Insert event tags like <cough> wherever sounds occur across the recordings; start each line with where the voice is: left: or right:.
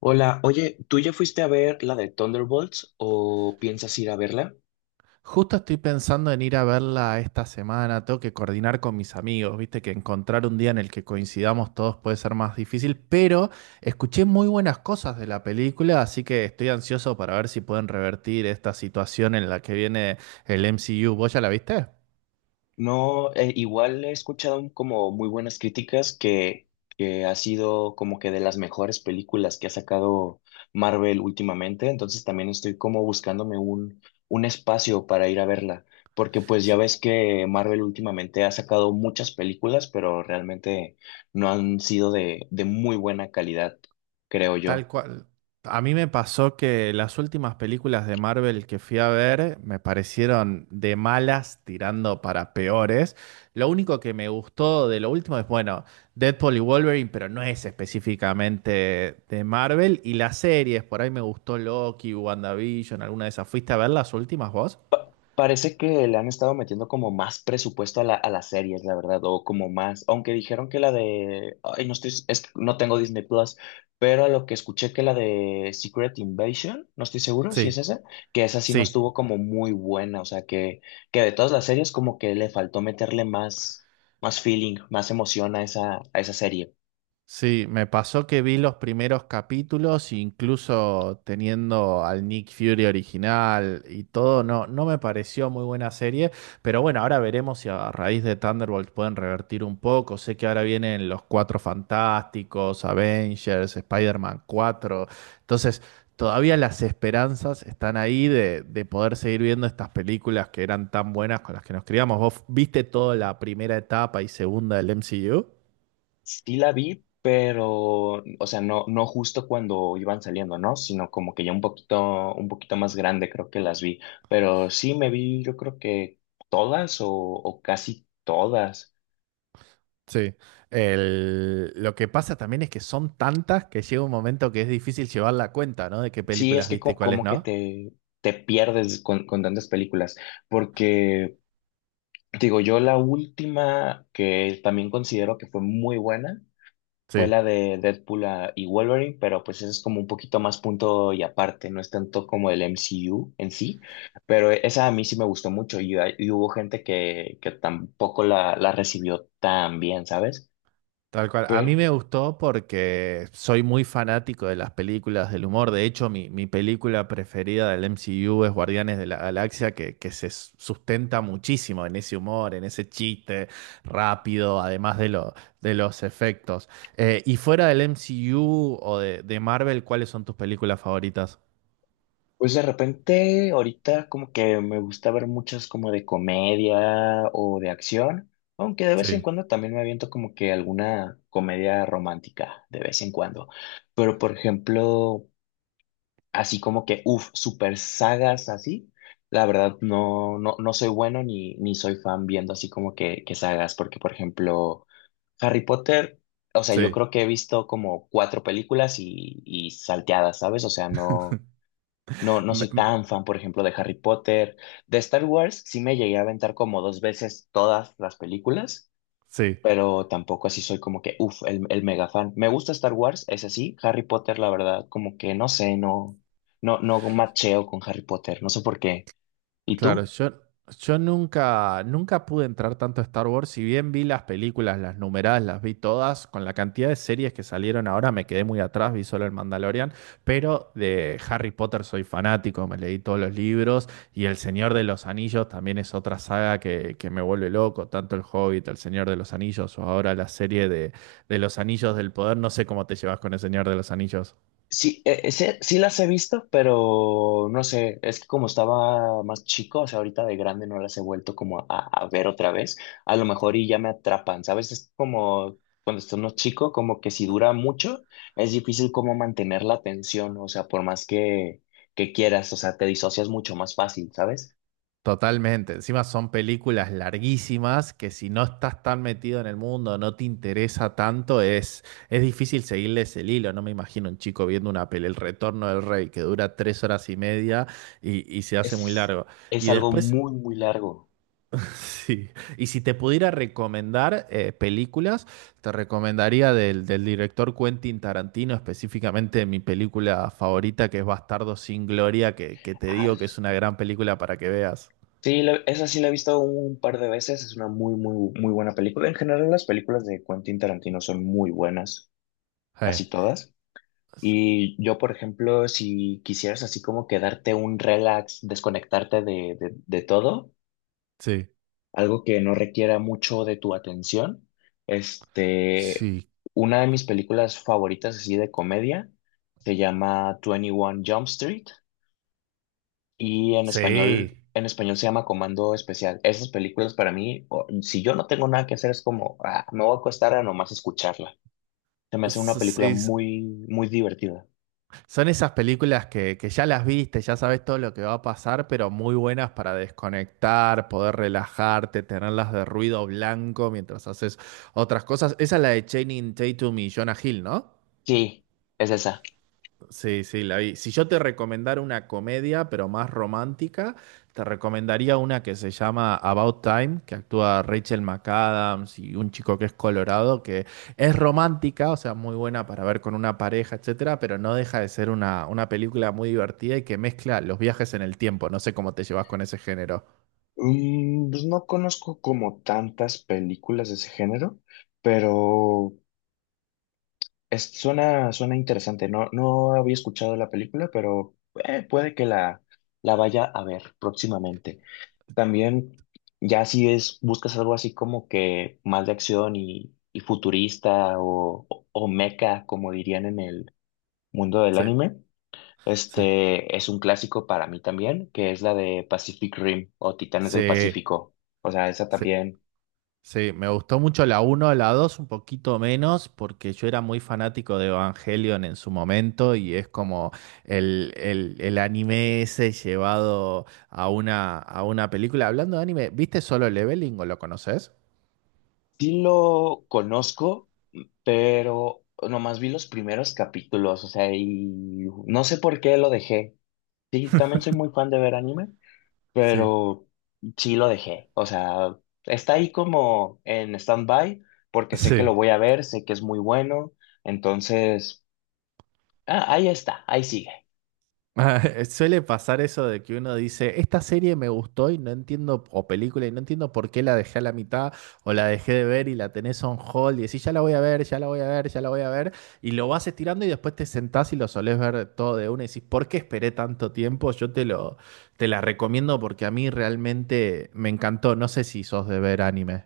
left: Hola, oye, ¿tú ya fuiste a ver la de Thunderbolts o piensas ir a verla?
right: Justo estoy pensando en ir a verla esta semana, tengo que coordinar con mis amigos, viste que encontrar un día en el que coincidamos todos puede ser más difícil, pero escuché muy buenas cosas de la película, así que estoy ansioso para ver si pueden revertir esta situación en la que viene el MCU. ¿Vos ya la viste?
left: No, igual he escuchado como muy buenas críticas que ha sido como que de las mejores películas que ha sacado Marvel últimamente, entonces también estoy como buscándome un espacio para ir a verla, porque pues ya
right: Sí.
left: ves que Marvel últimamente ha sacado muchas películas, pero realmente no han sido de muy buena calidad, creo
right: Tal
left: yo.
right: cual. A mí me pasó que las últimas películas de Marvel que fui a ver me parecieron de malas tirando para peores. Lo único que me gustó de lo último es, bueno, Deadpool y Wolverine, pero no es específicamente de Marvel. Y las series, por ahí me gustó Loki, WandaVision, alguna de esas. ¿Fuiste a ver las últimas vos?
left: Parece que le han estado metiendo como más presupuesto a a las series, la verdad, o como más, aunque dijeron que la de, ay, no estoy, es que no tengo Disney Plus, pero a lo que escuché que la de Secret Invasion, no estoy seguro si es
right: Sí,
left: esa, que esa sí no
right: sí.
left: estuvo como muy buena, o sea, que de todas las series como que le faltó meterle más, más feeling, más emoción a esa serie.
right: Sí, me pasó que vi los primeros capítulos, incluso teniendo al Nick Fury original y todo, no, no me pareció muy buena serie, pero bueno, ahora veremos si a raíz de Thunderbolt pueden revertir un poco. Sé que ahora vienen los Cuatro Fantásticos, Avengers, Spider-Man 4, entonces todavía las esperanzas están ahí de poder seguir viendo estas películas que eran tan buenas con las que nos criamos. ¿Vos viste toda la primera etapa y segunda del MCU?
left: Sí la vi, pero, o sea, no, no justo cuando iban saliendo, ¿no? Sino como que ya un poquito más grande creo que las vi. Pero sí me vi, yo creo que todas o casi todas.
right: Sí. Lo que pasa también es que son tantas que llega un momento que es difícil llevar la cuenta, ¿no? De qué
left: Sí, es
right: películas
left: que
right: viste y cuáles no.
left: te pierdes con tantas películas. Porque, digo, yo la última que también considero que fue muy buena fue
right: Sí,
left: la de Deadpool ah, y Wolverine, pero pues eso es como un poquito más punto y aparte, no es tanto como el MCU en sí, pero esa a mí sí me gustó mucho y y hubo gente que tampoco la recibió tan bien, ¿sabes?
right: tal cual. A mí
left: Pero
right: me gustó porque soy muy fanático de las películas del humor. De hecho, mi película preferida del MCU es Guardianes de la Galaxia, que sustenta muchísimo en ese humor, en ese chiste rápido, además de los efectos. Y fuera del MCU o de Marvel, ¿cuáles son tus películas favoritas?
left: pues de repente ahorita como que me gusta ver muchas como de comedia o de acción, aunque de vez en
right: Sí,
left: cuando también me aviento como que alguna comedia romántica, de vez en cuando. Pero por ejemplo, así como que uff, super sagas así. La verdad, no, no, no soy bueno ni soy fan viendo así como que sagas, porque por ejemplo, Harry Potter, o sea, yo
right: sí.
left: creo que he visto como cuatro películas y salteadas, ¿sabes? O sea, no,
right: <laughs>
left: no, no
right: Me-
left: soy
right: m-
left: tan fan, por ejemplo, de Harry Potter. De Star Wars, sí me llegué a aventar como dos veces todas las películas
right: sí,
left: pero tampoco así soy como que uff, el mega fan. Me gusta Star Wars, es así. Harry Potter, la verdad, como que no sé, no, no, no macheo con Harry Potter, no sé por qué. ¿Y
right: claro,
left: tú?
right: yo nunca pude entrar tanto a Star Wars. Si bien vi las películas, las numeradas, las vi todas, con la cantidad de series que salieron ahora me quedé muy atrás, vi solo el Mandalorian, pero de Harry Potter soy fanático, me leí todos los libros. Y El Señor de los Anillos también es otra saga que me vuelve loco, tanto El Hobbit, El Señor de los Anillos o ahora la serie de Los Anillos del Poder. No sé cómo te llevas con El Señor de los Anillos.
left: Sí, sí, sí las he visto, pero no sé, es que como estaba más chico, o sea, ahorita de grande no las he vuelto como a ver otra vez, a lo mejor y ya me atrapan, ¿sabes? Es como cuando estás más chico, como que si dura mucho, es difícil como mantener la atención, o sea, por más que quieras, o sea, te disocias mucho más fácil, ¿sabes?
right: Totalmente. Encima son películas larguísimas que si no estás tan metido en el mundo, no te interesa tanto, es difícil seguirles el hilo. No me imagino un chico viendo una peli, El Retorno del Rey, que dura tres horas y media y se hace muy
left: Es,
right: largo.
left: es
right: Y
left: algo
right: después,
left: muy, muy largo.
right: <laughs> sí. Y si te pudiera recomendar películas, te recomendaría del director Quentin Tarantino, específicamente mi película favorita, que es Bastardo sin Gloria, que te
left: Ah,
right: digo que es una gran película para que veas.
left: sí, esa sí la he visto un par de veces, es una muy, muy, muy buena película. En general, las películas de Quentin Tarantino son muy buenas,
right: Sí.
left: casi todas. Y yo, por ejemplo, si quisieras así como quedarte un relax, desconectarte de todo,
right: Sí,
left: algo que no requiera mucho de tu atención, este,
right: sí,
left: una de mis películas favoritas así de comedia se llama 21 Jump Street. Y
right: sí.
left: en español se llama Comando Especial. Esas películas para mí, si yo no tengo nada que hacer, es como, ah, me voy a acostar a nomás escucharla. Se me hace una
right: S-
left: película
right: sí, s-
left: muy, muy divertida.
right: Son esas películas que ya las viste, ya sabes todo lo que va a pasar, pero muy buenas para desconectar, poder relajarte, tenerlas de ruido blanco mientras haces otras cosas. Esa es la de Channing Tatum y Jonah Hill, ¿no?
left: Sí, es esa.
right: Sí, sí, la vi. Si yo te recomendara una comedia, pero más romántica, te recomendaría una que se llama About Time, que actúa Rachel McAdams y un chico que es colorado, que es romántica, o sea, muy buena para ver con una pareja, etcétera, pero no deja de ser una película muy divertida y que mezcla los viajes en el tiempo. No sé cómo te llevas con ese género.
left: Mm, pues no conozco como tantas películas de ese género, pero suena, suena interesante. No, no había escuchado la película, pero puede que la vaya a ver próximamente. También, ya si es, buscas algo así como que más de acción y futurista o mecha, como dirían en el mundo del
right: Sí,
left: anime,
right: sí.
left: este es un clásico para mí también, que es la de Pacific Rim o Titanes del
right: Sí,
left: Pacífico. O sea, esa
right: sí.
left: también
right: Sí, me gustó mucho la uno, la 2, un poquito menos, porque yo era muy fanático de Evangelion en su momento y es como el anime ese llevado a a una película. Hablando de anime, ¿viste Solo Leveling o lo conoces?
left: sí lo conozco, pero nomás vi los primeros capítulos, o sea, y no sé por qué lo dejé. Sí, también soy muy fan de ver anime,
right: Sí,
left: pero sí lo dejé. O sea, está ahí como en stand-by porque sé que lo
right: sí.
left: voy a ver, sé que es muy bueno. Entonces, ah, ahí está, ahí sigue.
right: <laughs> Suele pasar eso de que uno dice, esta serie me gustó y no entiendo, o película, y no entiendo por qué la dejé a la mitad, o la dejé de ver y la tenés on hold, y decís, ya la voy a ver, ya la voy a ver, ya la voy a ver, y lo vas estirando y después te sentás y lo solés ver todo de una y decís, ¿por qué esperé tanto tiempo? Te la recomiendo porque a mí realmente me encantó. No sé si sos de ver anime.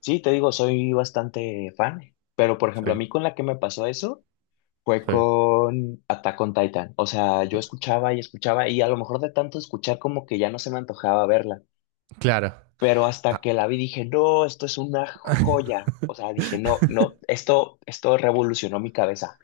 left: Sí, te digo, soy bastante fan, pero por ejemplo, a
right: Sí,
left: mí con la que me pasó eso fue
right: sí.
left: con Attack on Titan. O sea, yo escuchaba y escuchaba y a lo mejor de tanto escuchar como que ya no se me antojaba verla.
right: Claro.
left: Pero hasta que la vi dije, no, esto es una joya. O sea, dije, no, no, esto revolucionó mi cabeza.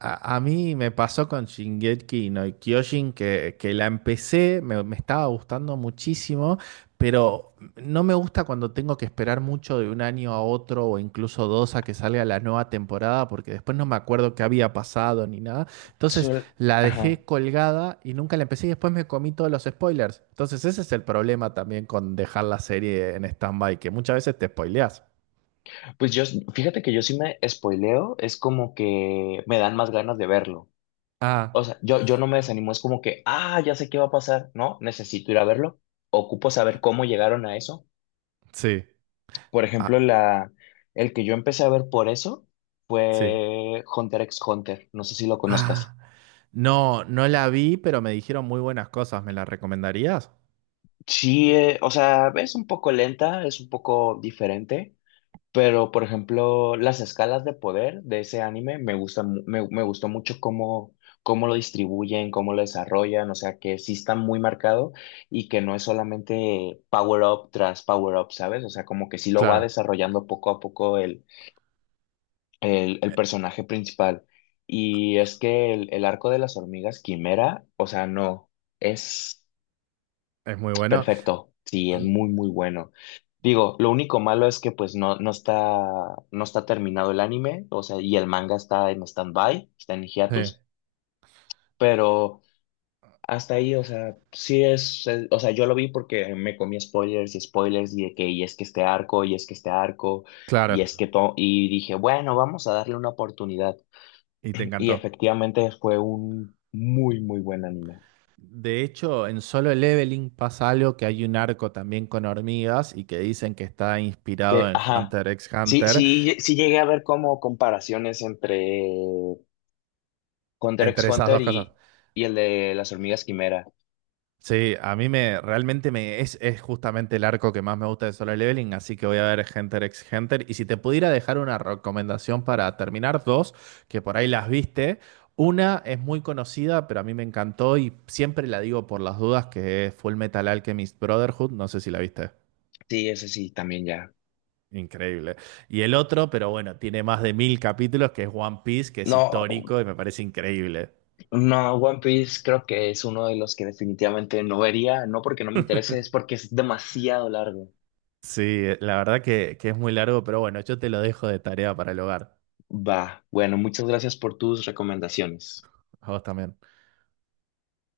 right: A mí me pasó con Shingeki no Kyojin que la empecé, me estaba gustando muchísimo, pero no me gusta cuando tengo que esperar mucho de un año a otro o incluso dos a que salga la nueva temporada, porque después no me acuerdo qué había pasado ni nada. Entonces
left: Suel-
right: la
left: Ajá.
right: dejé colgada y nunca la empecé y después me comí todos los spoilers. Entonces ese es el problema también con dejar la serie en stand-by, que muchas veces te spoileas.
left: Pues yo, fíjate que yo sí me spoileo, es como que me dan más ganas de verlo. O
right: Ah,
left: sea, yo no me desanimo, es como que, ah, ya sé qué va a pasar, ¿no? Necesito ir a verlo. Ocupo saber cómo llegaron a eso.
right: sí.
left: Por ejemplo,
right: Ah,
left: el que yo empecé a ver por eso
right: sí.
left: fue Hunter x Hunter, no sé si lo conozcas.
right: Ah. No, no la vi, pero me dijeron muy buenas cosas. ¿Me la recomendarías?
left: Sí, o sea, es un poco lenta, es un poco diferente. Pero, por ejemplo, las escalas de poder de ese anime me gustan, me gustó mucho cómo lo distribuyen, cómo lo desarrollan, o sea, que sí está muy marcado y que no es solamente power up tras power up, ¿sabes? O sea, como que sí lo va
right: Claro,
left: desarrollando poco a poco el
right: e-
left: personaje principal. Y es que el arco de las hormigas quimera, o sea, no, es.
right: Es muy bueno.
left: Perfecto, sí, es
right: Mm,
left: muy, muy bueno. Digo, lo único malo es que pues no, no está, no está terminado el anime, o sea, y el manga está en stand-by, está en
right: sí,
left: hiatus, pero hasta ahí, o sea, o sea, yo lo vi porque me comí spoilers y spoilers y de que, y es que este arco, y es que este arco, y
right: claro.
left: es que todo, y dije, bueno, vamos a darle una oportunidad.
right: Y te
left: Y
right: encantó.
left: efectivamente fue un muy, muy buen anime.
right: De hecho, en Solo Leveling pasa algo que hay un arco también con hormigas y que dicen que está inspirado
left: Que,
right: en
left: ajá.
right: Hunter x
left: Sí,
right: Hunter.
left: sí, sí llegué a ver como comparaciones entre Hunter x
right: Entre esas
left: Hunter
right: dos cosas.
left: y el de las hormigas quimera.
right: Sí, a mí me es justamente el arco que más me gusta de Solo Leveling, así que voy a ver Hunter x Hunter. Y si te pudiera dejar una recomendación para terminar, dos, que por ahí las viste. Una es muy conocida, pero a mí me encantó y siempre la digo por las dudas, que es Full Metal Alchemist Brotherhood. No sé si la viste.
left: Sí, ese sí, también ya.
right: Increíble. Y el otro, pero bueno, tiene más de mil capítulos, que es One Piece, que es
left: No,
right: histórico y me parece increíble.
left: no, One Piece creo que es uno de los que definitivamente no vería, no porque no me interese, es porque es demasiado largo.
right: Sí, la verdad que es muy largo, pero bueno, yo te lo dejo de tarea para el hogar.
left: Va, bueno, muchas gracias por tus recomendaciones.
right: A vos también.